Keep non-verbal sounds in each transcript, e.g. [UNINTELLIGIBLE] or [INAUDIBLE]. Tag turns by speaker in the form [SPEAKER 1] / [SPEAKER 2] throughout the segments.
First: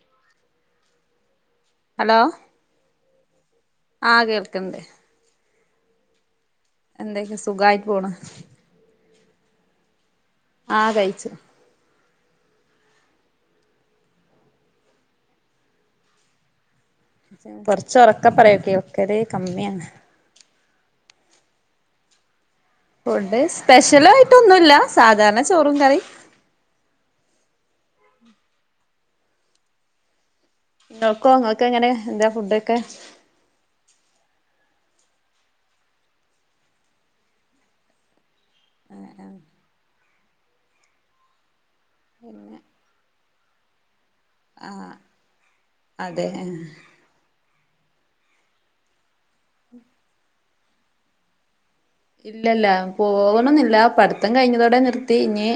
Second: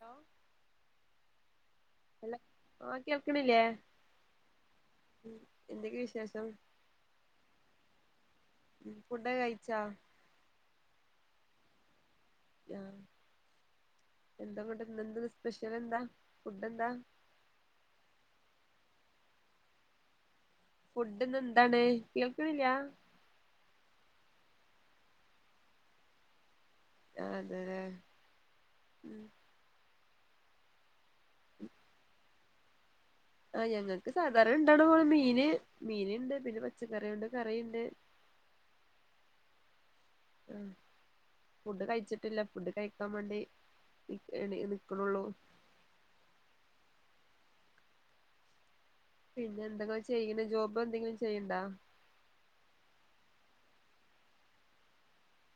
[SPEAKER 1] Law ആ ഓ കേൾക്കണില്ലേ?
[SPEAKER 2] ആഹ കേൾക്ണ്ട്
[SPEAKER 1] ഉ എന്തൊക്കെ വിശേഷം?
[SPEAKER 2] എന്തൊക്കെ സുഖയിട്ട് പോണ്.
[SPEAKER 1] ഫുഡ കഴിച്ചാ?
[SPEAKER 2] ആഹ കഴിച്ച്.
[SPEAKER 1] ആ എന്ത കൊണ്ട് എന്ത ന്ന് സ്പെഷ്യൽ എന്താ ഫുഡ് എന്താ?
[SPEAKER 2] കൊറച്ച ഒറക്കെ പറയോ കേൽകല് കമ്മിയാണ്.
[SPEAKER 1] ഫുഡ്ന്ന് എന്താണ് കേൾക്ണില്ല?
[SPEAKER 2] ഫുഡ് സ്പെഷ്യലായിട്ടൊന്നുല്ല സാധാരണ ചോറും കറിയും.
[SPEAKER 1] അതേ ഉം
[SPEAKER 2] ങ്ങക്കോ ഇങ്ങൾക്ക് എങ്ങനെ എന്താ ഫുഡൊക്കെ?
[SPEAKER 1] ആ ഞങ്ങക്ക് സാധാരണ ഇണ്ടട മീന് മീന്ണ്ട് പിന്നെ പച്ചക്കറിയുണ്ട് കറിണ്ട്. [UNINTELLIGIBLE]
[SPEAKER 2] അങ്ങനാ
[SPEAKER 1] ആ ഫുഡ് കഴിച്ചിട്ടില്ല ഫുഡ് കഴിക്കാം വേണ്ടി എ ണി
[SPEAKER 2] ആഹ്
[SPEAKER 1] ന്നിക്ക്നുള്ളൂ.
[SPEAKER 2] അതെ
[SPEAKER 1] പിന്നെ എന്തെങ്ക ചെയ്ണ ജോബ് എന്തെങ്കിലും ചെയ്ണ്ടോ?
[SPEAKER 2] ഇല്ല ഇല്ല പോവു ണോന്നില്ല പഠിത്തം കഴിഞ്ഞതോടെ നിർത്തി ഇനി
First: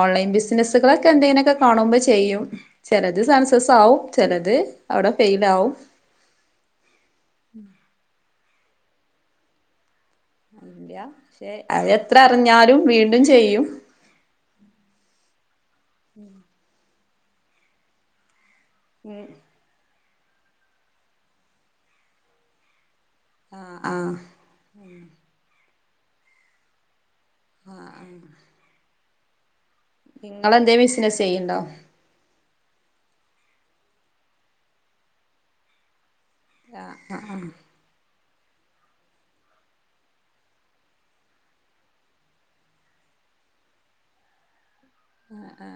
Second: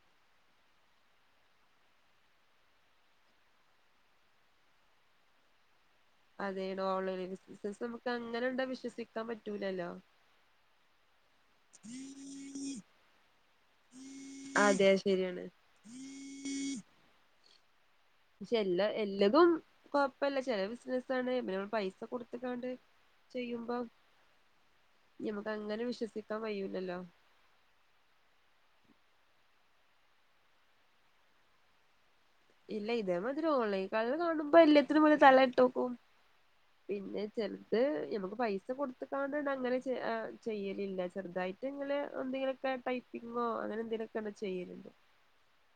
[SPEAKER 2] ഓൺലൈൻ ബിസിനസ്സുകളൊക്കെ എന്തെങ്കിലൊക്കെ കാണുമ്പോ ചെയ്യും. ചെലത് സൺസസ് ആവും ചെലത് അവിടെ ഫെയ്ൽ ആവും.
[SPEAKER 1] അതെണ് ഓൺലൈൻ ബിസിനസ് നമുക്ക് അങ്ങനെണ്ടാ വിശ്വസിക്കാൻ പറ്റൂലല്ലോ?
[SPEAKER 2] ഇല്ല്യ പക്ഷെ അ എത്ര അറിഞ്ഞാലും വീണ്ടും ചെയ്യും.
[SPEAKER 1] അതെ ശരിയാണ്. പക്ഷെ എല്ലാ
[SPEAKER 2] ഉം
[SPEAKER 1] എല്ലതും കൊഴപ്പല്ല ചെല ബിസിനസാണ് മ പൈസ കൊടുത്തക്കാണ്ട് ചെയ്യുമ്പോ
[SPEAKER 2] ആഹ് ആഹ്
[SPEAKER 1] ഞമക്ക് അങ്ങനെ വിശ്വസിക്കാൻ കയൂല്ലല്ലോ?
[SPEAKER 2] ആഹ് ആ ങ്ങളെന്തേ ബിസിനസ്സ് ചെയ്ണ്ടോ?
[SPEAKER 1] ഇല്ല ഇതേമാതിരി ഓൺലൈൻ കൾ കാണുമ്പോ എല്ലത്തിനും പോല തലട്ടോക്കും.
[SPEAKER 2] ആഹ്
[SPEAKER 1] പിന്നെ
[SPEAKER 2] ആഹ്
[SPEAKER 1] ചെൽ ഇത് ഞമക്ക് പൈസ കൊടുത്ക്കാണ്ടണ്ട് അങ്ങനെ ചെയ്യലില്ല ചെറുതായിട്ട് ഇങ്ങനെ എന്തെങ്കിലൊക്കെ ഡൈ പിങ്ങോ അങ്ങനെ എന്തേലൊക്കെണ് ചെയ്യല്.
[SPEAKER 2] ആ ആ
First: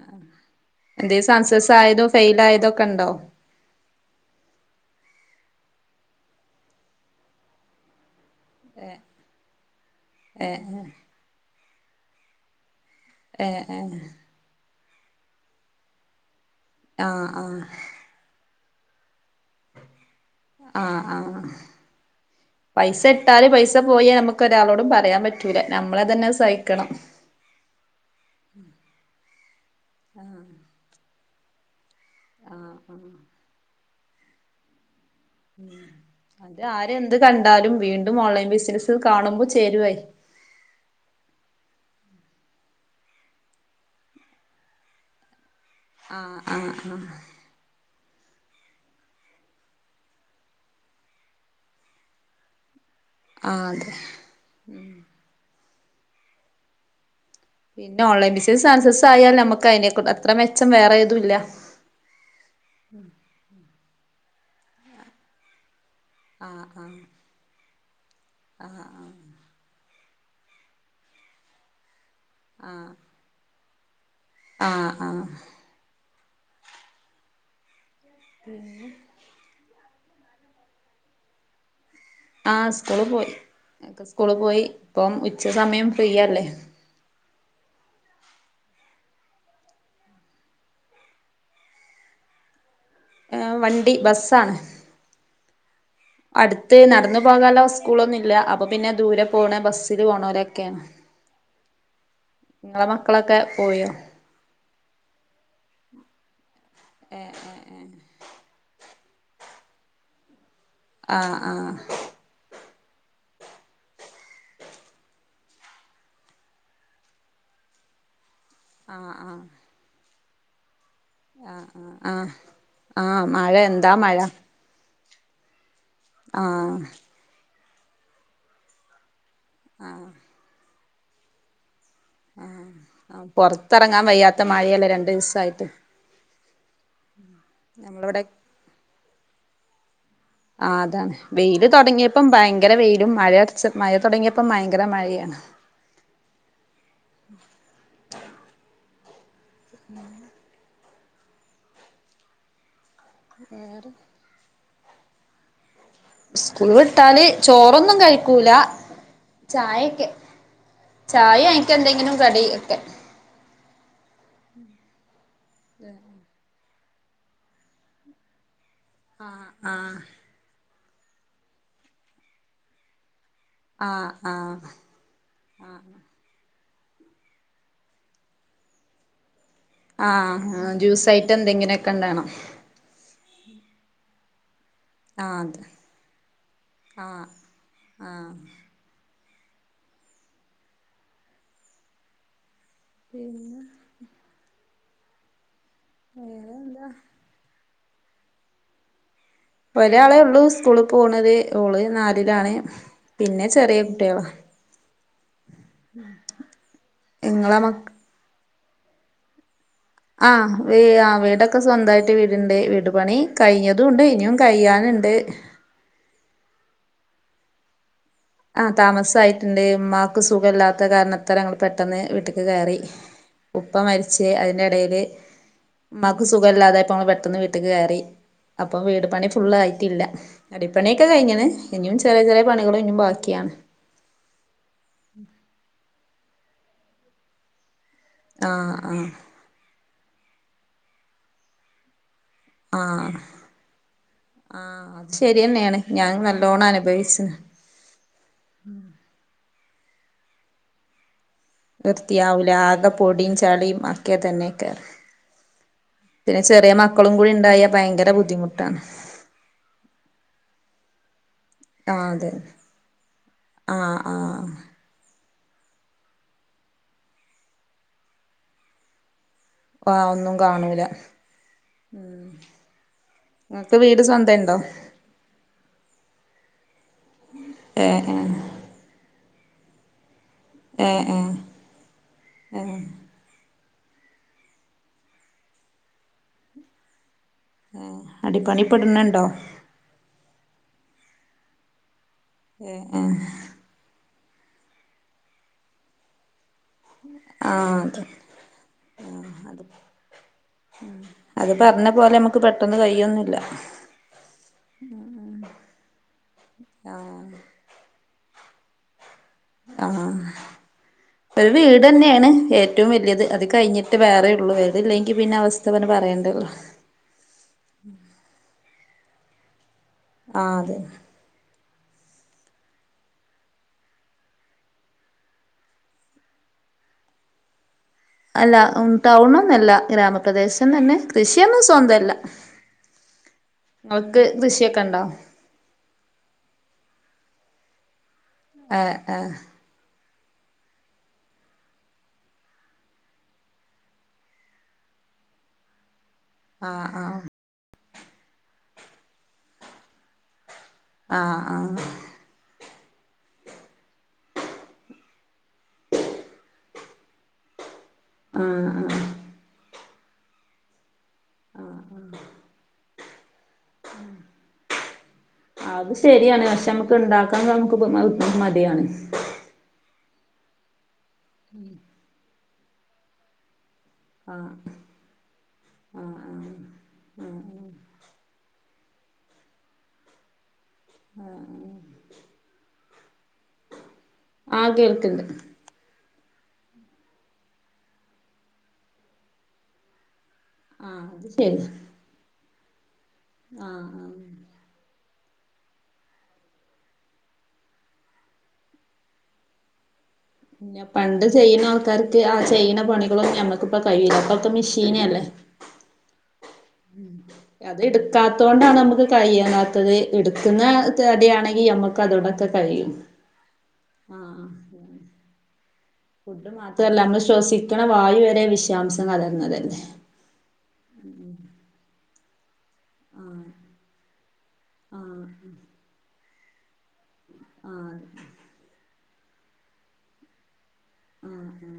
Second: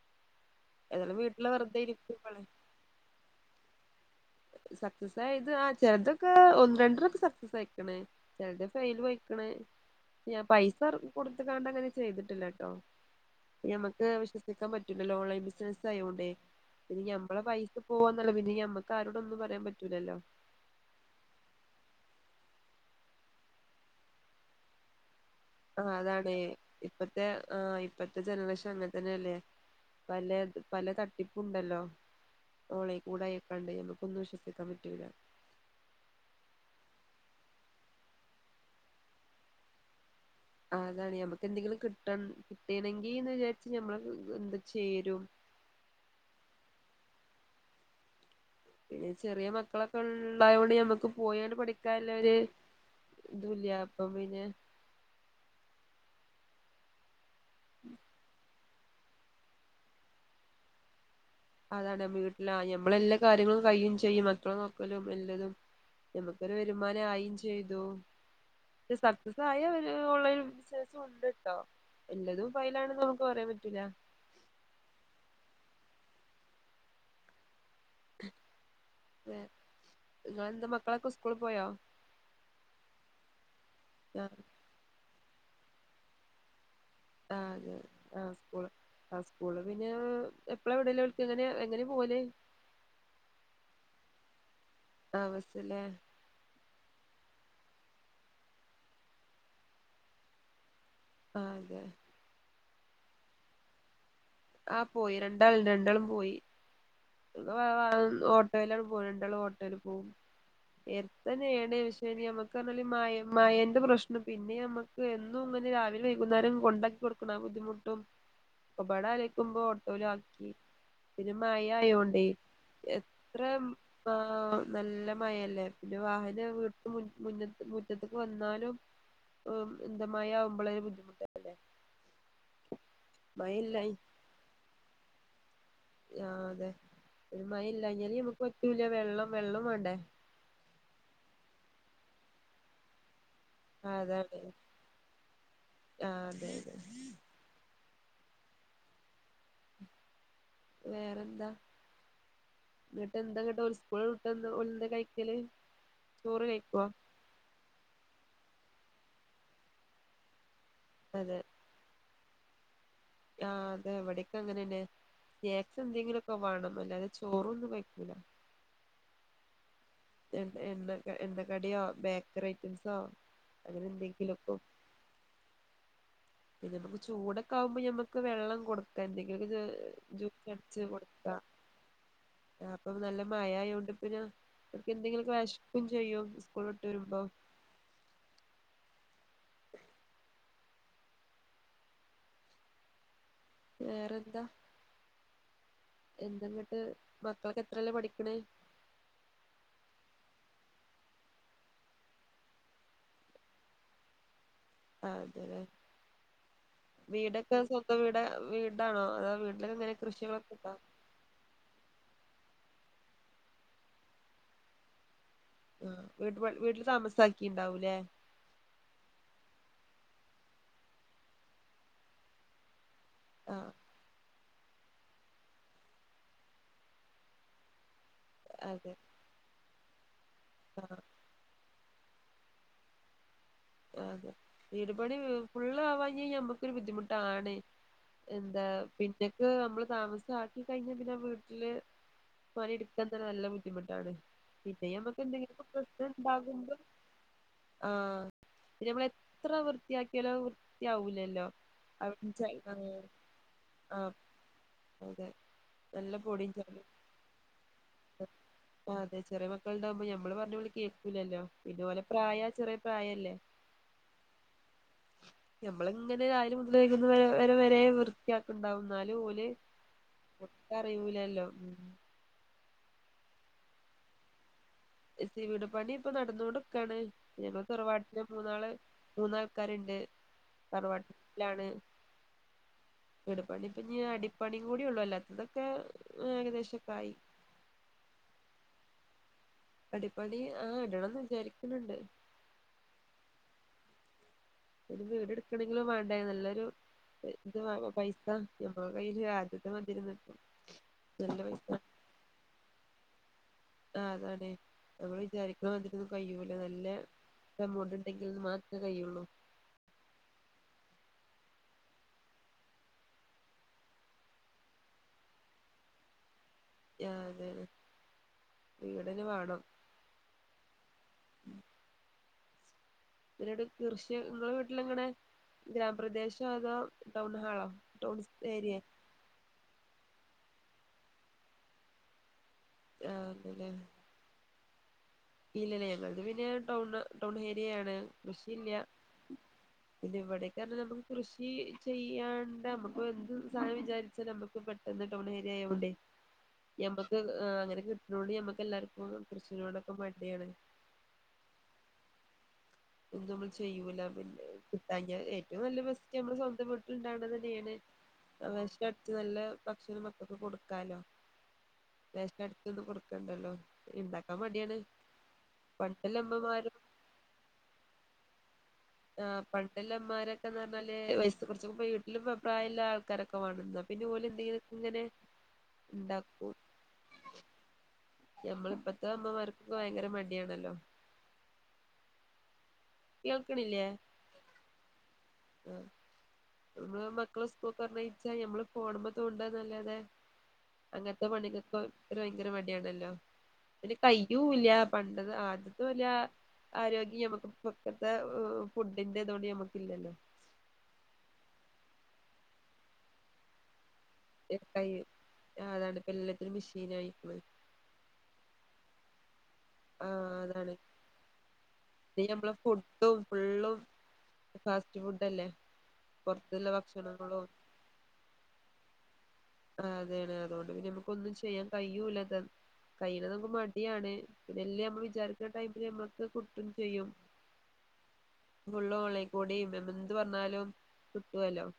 [SPEAKER 2] എന്തേ
[SPEAKER 1] വീട്ടില്
[SPEAKER 2] സക്സസ്
[SPEAKER 1] വെറുതെ
[SPEAKER 2] ആയതോ ഫെയിൽ
[SPEAKER 1] ഇരിക്കുമ്പളെ
[SPEAKER 2] ആയതോക്കെ ണ്ടോ?
[SPEAKER 1] സക്സസ് ആയത് ആ ചെറുതൊക്കെ ഒന്ന് രണ്ടോകേ സക്സസ് ആയിക്ണ്. ചെൽത് ഫെയിലുയിക്ണ് ഞാൻ
[SPEAKER 2] ഏഹ്
[SPEAKER 1] പൈസ എർകി കൊടുത്തണ്ട്ങ്ങനെ ചെയ്തിട്ടില്ലട്ടോ.
[SPEAKER 2] ഏഹ് ഏഹ്
[SPEAKER 1] ഞ്അമ്മ്ക്ക് വിശ്വസിക്കാൻ പറ്റൂല്ലല്ലോ ഓൺലൈൻ ബിസിനസ് ആയോണ്ടേ പിന്നെ
[SPEAKER 2] ആഹ്
[SPEAKER 1] ഞമ്മളെ
[SPEAKER 2] ആഹ്
[SPEAKER 1] പൈസ പോവാന്നല്ല പിന്നെ ഞമ്മക്ക് ആരോടൊന്നും പറയാൻ പറ്റൂലല്ലോ?
[SPEAKER 2] ആഹ് ആഹ് പൈസ ഇട്ടാല് പൈസ പോയി അമ്മ്ക്ക് ഒരാളോടും പറയാപറ്റൂല നമ്മളെ തന്നെ സഹിക്കണം.
[SPEAKER 1] തേ ആ ഇപ്പഴത്തെ ജനറേഷൻ അങ്ങൻതന്നെ അല്ലേ പലേത് പല തട്ടി പു ഉണ്ടല്ലോ ഓളെ കൂടായ്കൂടേ ആയ്ക്കാണ്ടേ ഞമ്മക്ക്ന്ന് വിശ്വസിക്കാൻ പറ്റ്ല്ല.
[SPEAKER 2] അത് ആരെന്ത് കണ്ടാലും വീണ്ടും ഓൺലൈൻ ബിസിനസ് കാണുമ്പോ ചേരുവായിര്
[SPEAKER 1] അതാണ് ഞമ്മക്ക് എന്തെങ്കിലും കിട്ടൺ കിട്ടണെങ്കിന്ന് വിചാരിച്ച് ഞമ്മള് എന്താ ചേരു
[SPEAKER 2] ആഹ് ആഹ് ആഹ്
[SPEAKER 1] പിന്നെ ചെറിയ മക്കളൊക്കെ ഉള്ളായൊണ്ട് ഞമ്മക്ക് പോയാണ് പഠിക്കാല്ലര്
[SPEAKER 2] ആഹ്
[SPEAKER 1] ദുലിയ
[SPEAKER 2] അതെ
[SPEAKER 1] പ്പം പിനെ
[SPEAKER 2] പിന്നെ ഓൺലൈൻ ബിസിസ് സക്സസായാൽ ഞമ്മക്ക് അയ്നെ അത്ര മെച്ചം വേറെഏതും ഇല്ല
[SPEAKER 1] അതാണ് വീട്ടിലാ ഞമ്മളെ എല്ലാ കാര്യങ്ങളും കയും ചെയ്യും അത്രം നോക്കലും എല്ലതും. നമുക്കൊരു
[SPEAKER 2] ആഹ് ആഹ്
[SPEAKER 1] വരുമാനായും ചെയ്തു സക്സസായ ഓൺലൈൻ ബിസിനസും ഉണ്ട്ട്ടോ എല്ലതും ഫയലാണെന്ന്
[SPEAKER 2] ആഹ്
[SPEAKER 1] നമുക്ക് പറയാൻ പറ്റൂല്ല
[SPEAKER 2] ആഹ് ആഹ് പിന്നെ
[SPEAKER 1] [UNINTELLIGIBLE] ഇങ്ങളെ എന്താ മക്കളൊക്കെ സ്കൂളീ പോയോ
[SPEAKER 2] ആ സ്കൂള് പോയി ഒക്കെ
[SPEAKER 1] ആ
[SPEAKER 2] സ്കൂള് പോയി ഇപ്പം ഉച്ച സമയം ഫ്രീയല്ലേ
[SPEAKER 1] ആഹ് അതെ ആഹ് സ്കൂള് ആ സ്കൂള് പിന്നെ എപ്പളാ വിടല് വിക്ക് എങ്ങനെയ എങ്ങനെ പോവല്
[SPEAKER 2] വണ്ടി ബസ്സാണ്
[SPEAKER 1] ആ ബസ്സല്ലേ
[SPEAKER 2] അടുത്ത് നടന്നു പോകാനുള്ള സ്കൂളൊന്നും ഇല്ല അപ്പൊ പിന്നെ ദൂരെ പോകണ ബസ്സില് പോകണലൊക്കെ
[SPEAKER 1] അതെ
[SPEAKER 2] നിങ്ങളെ മക്കളൊക്കെ പോയോ
[SPEAKER 1] ആഹ് പോയി രണ്ടാളിണ്ട് രണ്ടാളും പോയി [UNINTELLIGIBLE] ഓട്ടോയിലാണ് പോവല് രണ്ടോളും ഓട്ടോയിൽ പോകും നേരത്ത
[SPEAKER 2] ആഹ് ആഹ്
[SPEAKER 1] തന്നെയാണ് ശരി നമക്ക് പറഞ്ഞാല് മ മയന്റെ പ്രശ്നം പിന്നെ നമുക്ക് എന്നും ഇങ്ങനെ രാവിലെ വൈകുന്നേരം കൊണ്ടാക്കി കൊടുക്ക കണ ബുദ്ധിമുട്ടും ഒകപാട
[SPEAKER 2] ആഹ് ആഹ്
[SPEAKER 1] ആലൊയ്ക്കുമ്പോ ഓട്ടോല് ആക്കി
[SPEAKER 2] ആഹ് ആഹ്
[SPEAKER 1] ആയൊണ്ടേ
[SPEAKER 2] ആഹ് ആഹ്
[SPEAKER 1] എത്ര
[SPEAKER 2] മഴ എന്താ
[SPEAKER 1] പാ
[SPEAKER 2] മഴ
[SPEAKER 1] നല്ല മഴല്ലേ പിന്നെ വാഹനം
[SPEAKER 2] ആഹ്
[SPEAKER 1] വീട്ടത്ത മുറ്റത്തക്ക് വന്നാലും ഓഫ് മഴ ആവുമ്പോളെ ഒരു ബുദ്ധിമുട്ടല്ലേ
[SPEAKER 2] ആഹ് ആ
[SPEAKER 1] മഴ ഇല്ല
[SPEAKER 2] പുറത്തിറങ്ങാൻ വയ്യാത്ത മഴയല്ലേ രണ്ടു ദിവസായിട്ട്
[SPEAKER 1] ആഹ് അതെ ഒരു മഴ ഇല്ലഞ്ഞാല്
[SPEAKER 2] നമ്മളിവിടെ
[SPEAKER 1] നമക്ക് പറ്റൂല വെള്ളം വെള്ളം വേണ്ടേ
[SPEAKER 2] ആ അതാണ് വെയിൽ തുടങ്ങിയപ്പം ഭയങ്കര വെയിലും മഴയടച മഴ
[SPEAKER 1] ആ അതാണ്
[SPEAKER 2] തുടങ്ങിയപ്പം ഭയങ്കര മഴയാ
[SPEAKER 1] ആ അതെ അതെ വേറെ എന്താ ഇങ്ങട്ട് എന്താങ്ങട്ട് സ്കൂൾട്ട് എന്താ ഓല് കഴിക്കല് ചോറ്
[SPEAKER 2] സ്കൂൾ
[SPEAKER 1] കഴിക്കോ
[SPEAKER 2] വിട്ടാല് ചോറൊന്നും കഴിക്കൂല ചായൊക്കെ ചായ അയിക്ക് എന്തെങ്കിലും കടി ഒക്കെ
[SPEAKER 1] ആഹ് അതെ ഇവിടെയൊക്കെ അങ്ങനെന്നെ കേക് എന്തെങ്കിലും വേണം അല്ലാതെ ചോറൊന്നും കഴിക്കൂല
[SPEAKER 2] ആഹ് ആഹ്
[SPEAKER 1] എ എണ്ണ എണ്ണ കടിയോ ബേക്കറി ഐറ്റംസൊ അങ്ങനെ
[SPEAKER 2] ആഹ്
[SPEAKER 1] എന്തെങ്കിലും ഒക്കെ
[SPEAKER 2] ആഹ്
[SPEAKER 1] പിന്ന നമുക്ക് ചൂടൊക്കെ ആകുമ്പോ നമുക്ക് വെള്ളം കൊടുക്കാ എന്തെങ്കിലൊ
[SPEAKER 2] ആഹ് ജ്യൂസായിട്ട് എന്തെങ്കനെക്കെ ഉണ്ടാവണം
[SPEAKER 1] അപ്പൊ നല്ല മഴ ആയോണ്ട് പിന്നെ അവർക്ക് എന്തെങ്കിലുമൊക്കെ
[SPEAKER 2] ആഹ് അത്
[SPEAKER 1] വിശകും ചെയ്യും സ്കൂള് വിട്ട് വരുമ്പോ
[SPEAKER 2] ആഹ് ആഹ് പിന്നെ
[SPEAKER 1] വേറെന്താ എന്തങ്ങട്ട് മക്കളൊക്കെ എത്രലാ പഠിക്കണേ
[SPEAKER 2] ഒരാളേ ഉള്ളു സ്കൂളീ പോണത് ഓള് നാലിലാണ് പിന്നെ ചെറിയ കുട്ട്യാളാ
[SPEAKER 1] ആഹ് അതേലെ വീടൊക്കെ
[SPEAKER 2] ഇങ്ങളെ മക്ക
[SPEAKER 1] സ്വന്തം ടാ വീടാണോ അതൊ വീട്ടിലങ്ങനെ
[SPEAKER 2] ആഹ് വേ ആഹ് വീട ഒക്കെ സ്വന്തായിട്ട് വീടുണ്ട് വീട് പണി കഴിഞ്ഞതും ഉണ്ട് ഇനിയും കഴിയാൻണ്ട്
[SPEAKER 1] ആഹ് വീട് പ വീട്ടിൽ താമസാക്കിണ്ടാവൂല്ലേ
[SPEAKER 2] ആ താമസായിട്ടുണ്ട് ഉമ്മാക്ക് സുഖല്ലാത്ത കാരണത്താല് ഞങ്ങൾ പെട്ടെന്ന് വീട്ടിക്ക് കയറി
[SPEAKER 1] ആ
[SPEAKER 2] ഉപ്പ മരിച്ച് അതിന്റെ ഇടയില് ഉമ്മക്ക് സുഖ ഇല്ലാതെപ്പൾ പെട്ടന്ന് വീട്ടക്ക് കേറി അപ്പൊ
[SPEAKER 1] അതെ
[SPEAKER 2] വീട് പണി ഫുള് ആയിട്ടില്ല
[SPEAKER 1] ആ
[SPEAKER 2] അടിപ്പണിയൊക്കെ കഴിഞ്ണ് ഇനിയും ചെറിയ ചെറിയ പണികള ഇനിയും ബാക്കിയാണ്
[SPEAKER 1] അതെ വീട് പണി ഫുള്ളാവാ ക നമ്മുക്കൊരു ബുദ്ധിമുട്ടാണ് എന്താ
[SPEAKER 2] ആഹ് ആഹ്
[SPEAKER 1] പിന്നെക്ക് നമ്മള് താമസ ആക്കി കഴിഞ്ഞ പിന്നെ വീട്ടില് പണിയ എടുക്കാൻ
[SPEAKER 2] ആഹ്
[SPEAKER 1] തന്നെ നല്ല ബുദ്ധിമുട്ടാണ്
[SPEAKER 2] ആഹ്
[SPEAKER 1] പിന്നെ
[SPEAKER 2] അത്
[SPEAKER 1] നമ്മക്ക് എന്തെങ്കിലും ക്ക
[SPEAKER 2] ശരിയെന്നേണ്
[SPEAKER 1] പ്രശ്നം
[SPEAKER 2] ഞാൻ നല്ലോണം
[SPEAKER 1] ഉണ്ടാകുമ്പോ
[SPEAKER 2] അനുഭവിച്ച്ണ്
[SPEAKER 1] ആഹ് പിന്ന നമ്മൾ എത്ര വൃത്തിയാക്കിയാലോ വൃത്തിയാവൂലല്ലോ അവിടെ
[SPEAKER 2] വൃത്തിയാവൂല ആകെ പൊടിയും ചളിയും
[SPEAKER 1] ആഹ്
[SPEAKER 2] ഒക്കെ തന്നെ കാരം
[SPEAKER 1] അതെ നല്ല
[SPEAKER 2] പിന്നെ
[SPEAKER 1] പൊടിയും
[SPEAKER 2] ചെറിയ
[SPEAKER 1] ചളി
[SPEAKER 2] മക്കളും കൂടി ഉണ്ടായ ഭയങ്കര ബുദ്ധിമുട്ടാണ്
[SPEAKER 1] ആഹ് അതെ ചെറിയ മക്കളുണ്ടാവുമ്പോ മ്മള് പറഞ്ഞ അവര് കേൾക്കൂലല്ലോ പിന്നെ ഓലെ
[SPEAKER 2] ആഹ് അതെ
[SPEAKER 1] പ്രായ ചെറിയ പ്രായല്ലേ
[SPEAKER 2] ആഹ് ആഹ്
[SPEAKER 1] ഉ നമ്മളിങ്ങനെ രാവിലെ മുതൽ വൈകുന്നേരം വരെ വൃത്തിയാക്ക ഉണ്ടാവു ന്നാലും ഓല്
[SPEAKER 2] ആഹ് ഒന്നും
[SPEAKER 1] ഒട്ടും
[SPEAKER 2] കാണൂല
[SPEAKER 1] അറിയൂലല്ലോ
[SPEAKER 2] ഉം നിങ്ങക്ക് വീട് സ്വന്തം ഉണ്ടോ
[SPEAKER 1] എസ് സി വീട് പണി ഇപ്പൊ നടന്ന കൊൊണ്ട്ക്കാണ്
[SPEAKER 2] ഏ
[SPEAKER 1] തറവാട്ടെ മൂന്നാള് മൂന്നാൾക്കാരുണ്ട്
[SPEAKER 2] ഏ ഏ
[SPEAKER 1] തറവാട്ടിലാണ്
[SPEAKER 2] ഏ
[SPEAKER 1] വിടു പ്പണി ഇപ്പ അടിപ്പണിയ കൂടിയള്ളൂ അല്ലാത്തതൊക്കെ ഏകദേശം ക്കെ ആയി
[SPEAKER 2] ഏഹ് അടി പണി ഇപ്പെടണണ്ടോ
[SPEAKER 1] അടിപാടി ആഹ് ഇടണം വിചാരിക്കുന്നുണ്ട്
[SPEAKER 2] ഏഹ് ഏഹ്
[SPEAKER 1] ഒര് വീട് എടുക്കണങ്കിലും വേണ്ട നല്ലൊരു
[SPEAKER 2] ആ
[SPEAKER 1] ഇത്
[SPEAKER 2] അത്
[SPEAKER 1] പൈസ ഞമ്മ കയ്യിൽ ആദ്യത്തെ [UNINTELLIGIBLE] നല്ല
[SPEAKER 2] അത്
[SPEAKER 1] പൈസ
[SPEAKER 2] പറഞ്ഞ പോലെ നമുക്ക് പെട്ടെന്ന് കയ്യൊന്നുല്ല
[SPEAKER 1] ആഹ് അതാണെ നമ്മള് വിചാരിക്കണ മാതിരി കഴിയൂല്ല നല്ല എമോട് ഉണ്ടെങ്കിൽന് മാത്ര കയുള്ളൂ
[SPEAKER 2] ആഹ് ആഹ്
[SPEAKER 1] [INAUDIBLE]
[SPEAKER 2] ഒരു വീട് ന്നെയെണ് ഏറ്റവും വല്ല്യത് അത് കഴിഞ്ഞിട്ട് വേറെ ഉള്ളൂ അത് ഇല്ലെങ്കിൽ പിന്നെ അവസ്ഥ പിന്നെ പറയേണ്ടല്ലോ
[SPEAKER 1] ആഹ് അതന്ന വീടന് വാണം
[SPEAKER 2] ആഹ് അതെ
[SPEAKER 1] പിട് കൃഷിങ്ങ വീട്ടില എങ്ങനെ ഗ്രാമ പ്രദേശോ അതോ ടൗൺ ഹാളോ ടൗൺ
[SPEAKER 2] അല്ല
[SPEAKER 1] ഏരിയ
[SPEAKER 2] ടൗണൊന്നുംല്ല ഗ്രാമപ്രദേശം തന്നെ കൃഷിയൊന്നും സ്വന്തല്ല
[SPEAKER 1] യാ ഉണ്ട് ലെ
[SPEAKER 2] ങ്ങക്ക് കൃഷിയൊക്കെ ഉണ്ടോ
[SPEAKER 1] ഇല്ലല്ല ഞങ്ങക്ക് പിന്നെ ടൗൺ ടൗൺ ഏരിയാണ് കൃഷിയില്ല
[SPEAKER 2] ഏ ഏ
[SPEAKER 1] പിന്നെ ഇവിടേക്കാര നമുക്ക് കൃഷി ചെയ്യാണ്ട് നമ്മുക്ക് എന്ത് സാനം വിചാരിച്ചാല നമ്മുക്ക് പെ ട്ടൊന്ന് ടൗണ് ഏരിയ ആയോണ്ടേ
[SPEAKER 2] ആ ആ
[SPEAKER 1] എമ്പക്ക് അങ്ങനെ കിട്ട് ണോണ്ട് ഞമ്മക്ക് എല്ലാർക്കും കൃഷിനോടൊക്കെ മട്യാണ്
[SPEAKER 2] ആഹ് ആഹ്
[SPEAKER 1] ഒന്നും നമ്മള് ചെയ്യൂല. പിന്നെ കിട്ടാഞ ഏറ്റവും നല്ല വസ്റ്റ് നമ്മള് സ്വന്തം വീട്ട്ണ്ടാവ്ണതന്നെയാണ്
[SPEAKER 2] ആ
[SPEAKER 1] പ്രവശ്യ
[SPEAKER 2] ആ
[SPEAKER 1] അടുത്ത് നല്ല ഭക്ഷണം മക്കക്ക് കൊടുക്കാലോ അട്ക്കെന്നും കൊടുക്കണ്ടല്ലോ ഇണ്ടാക്കാൻ മട്യാണ്. പണ്ടല്ല അമ്മമാരും
[SPEAKER 2] ഇണ്ടാക്കാ നമുക്ക് മടി ആണ്
[SPEAKER 1] ആഹ് പണ്ട്ല്ല അമാരൊക്കന്ന് പറഞ്ഞാല് വയസ് കൊറ്ച്ച് ഇ വീട്ടിലും ഇ പ്രായ ഇല്ല ആൾക്കാരൊക്കെ വാണം [UNINTELLIGIBLE] പിന്നെ ഓല്
[SPEAKER 2] ആഹ്
[SPEAKER 1] എന്തെങ്കിലെക്കെ ഇങ്ങനെ
[SPEAKER 2] ആഹ്
[SPEAKER 1] ഇണ്ടാക്കും.
[SPEAKER 2] ആഹ് ആഹ്
[SPEAKER 1] ഞമ്മൾ ഇ പത്ത അമ്മമാർക്കൊക്കെ ഭയങ്കര മടിയാണല്ലോ
[SPEAKER 2] ആഹ്
[SPEAKER 1] ക്യോൾക്ക്ണില്ലേ
[SPEAKER 2] ആ കേൾക്ക്ണ്ട്
[SPEAKER 1] ഉം നമ്മള് മക്കളെ സ്കൂൾക്കർ ഞ്ഞയ്ച്ചാ ഞമ്മള് ഫോണ്മെ തോണ്ട നല്ലാതെ
[SPEAKER 2] ആഹ് അത്
[SPEAKER 1] അങ്ങനത്തെ
[SPEAKER 2] ശരി
[SPEAKER 1] പണികൾക്ക്ഒര് ഭയങ്കര മടി ആണല്ലോ
[SPEAKER 2] ആഹ്
[SPEAKER 1] പിന്നെ
[SPEAKER 2] ആഹ്
[SPEAKER 1] കൈ യൂല പണ്ടത് ആദ്യത്ത്വാല്ല ആരോഗ്യം നമുക്ക് പക്കത്തെ ഫുഡിന്റെതോണ്ട് നമക്ക് ഇല്ലല്ലോ
[SPEAKER 2] പിന്നെ പണ്ട് ചെയ്യുന്ന ആൾക്കാർക്ക് ആ ചെയ്യ്ണ പണികളും ഞമ്മക്കിപ്പ കഴിയില്ല. അപ്പൊക്കെ മിഷീനല്ലേ
[SPEAKER 1] ആഹ് അതാണ്പ്പ എല്ലത്തിനും മിഷീൻ ആയിക്ക്ണ്
[SPEAKER 2] അത് എടുക്കാത്തോണ്ടാണ് നമക്ക് കഴിണത് ത്തത്.
[SPEAKER 1] ആഹ്
[SPEAKER 2] ഇട്ക്കുന്ന
[SPEAKER 1] അതാണ്
[SPEAKER 2] തടിയാണെങ്കി ഞമ്മക്ക്
[SPEAKER 1] ഇത്
[SPEAKER 2] അതോടൊക്കെ
[SPEAKER 1] ഞമ്മളെ
[SPEAKER 2] കഴിയും
[SPEAKER 1] ഫുഡും ഫുള്ളും
[SPEAKER 2] ആഹ് ആഹ്
[SPEAKER 1] ഫാസ്റ്റ് ഫുഡ് അല്ലേ
[SPEAKER 2] ഫുഡ്
[SPEAKER 1] പുറത്തുള്ള
[SPEAKER 2] മാത്രല്ല നമ്മള്
[SPEAKER 1] ഭക്ഷണങ്ങളും
[SPEAKER 2] ശ്വസിക്ക്ണ വായു വരെ വിശാംസം കലർന്നതന്നെ
[SPEAKER 1] അതാണ്. അതോണ്ട് പിന്നെ നമക്കൊ ന്നും ചെയ്യാൻ കയിഴ്യൂല്ല. കൈയ്ണ്
[SPEAKER 2] ആഹ്
[SPEAKER 1] നമുക്ക് മടിയാണ് ഇതെല്ലാം നമ്മൾ
[SPEAKER 2] ആഹ്
[SPEAKER 1] വിചാരിക്കുന്ന ടൈമില് ഞമ്മൾക്ക് കുട്ടും ചെയ്യും
[SPEAKER 2] ആഹ്
[SPEAKER 1] ഫുള്ളും ഓൺളൈ കൂടി എന്ത് പറഞ്ഞാലും
[SPEAKER 2] ആഹ്
[SPEAKER 1] കിട്ടൊല്ലോ
[SPEAKER 2] ആഹ്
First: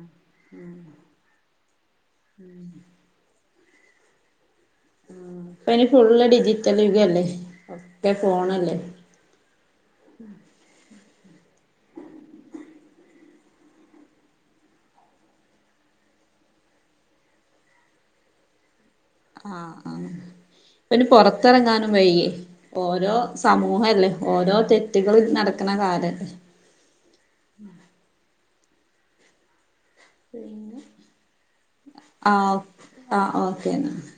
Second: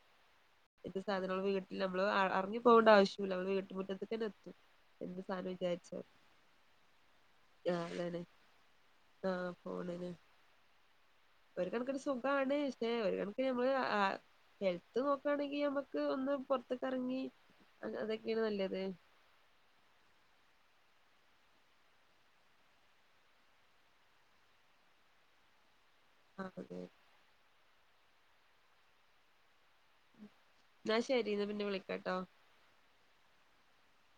[SPEAKER 1] എത് സാധനങ്ങളു വീട്ടിൽ നമ്മള് അറങ്ങി പോകേണ്ട ആവശ്യുല്ല. വീട്ട്മുറ്റത്തേ തന്നെ എത്തും എന്ത് സാധനം
[SPEAKER 2] അപ്പ ഇനി ഫുള്ള് ഡിജിറ്റൽ യുഗല്ലേ
[SPEAKER 1] ആഹ്
[SPEAKER 2] ഒക്കെ
[SPEAKER 1] അതാണ്
[SPEAKER 2] ഫോണല്ലേ
[SPEAKER 1] ആഹ് ഫോണില് ഒരു കണക്കിന് സുഖാണ്. ക്ഷെ ഒരു കണക്ക്ന് ഞമ്മള് ആഹ് ഹെൽത്ത് നോക്കാണെങ്കി നമ്മക്ക് ഒന്ന് പൊറ്ത്ത്ക്കെറങ്ങി അതൊക്കേണ് നല്ലത്
[SPEAKER 2] ആഹ് ആഹ് ഇപ്പെന് പൊറത്തെറങ്ങാനും വെയെ ഓരോ സമൂഹ അല്ലേ ഓരോ തെറ്റുകള് നടക്ക്ണ കാലം
[SPEAKER 1] അതെ
[SPEAKER 2] പിന്നെ
[SPEAKER 1] എന്നാ ശരി എന്നാ പിന്നെ വിളിക്കാട്ടോ
[SPEAKER 2] ആഹ് ആഹ് ഓക്കെ ന്നാ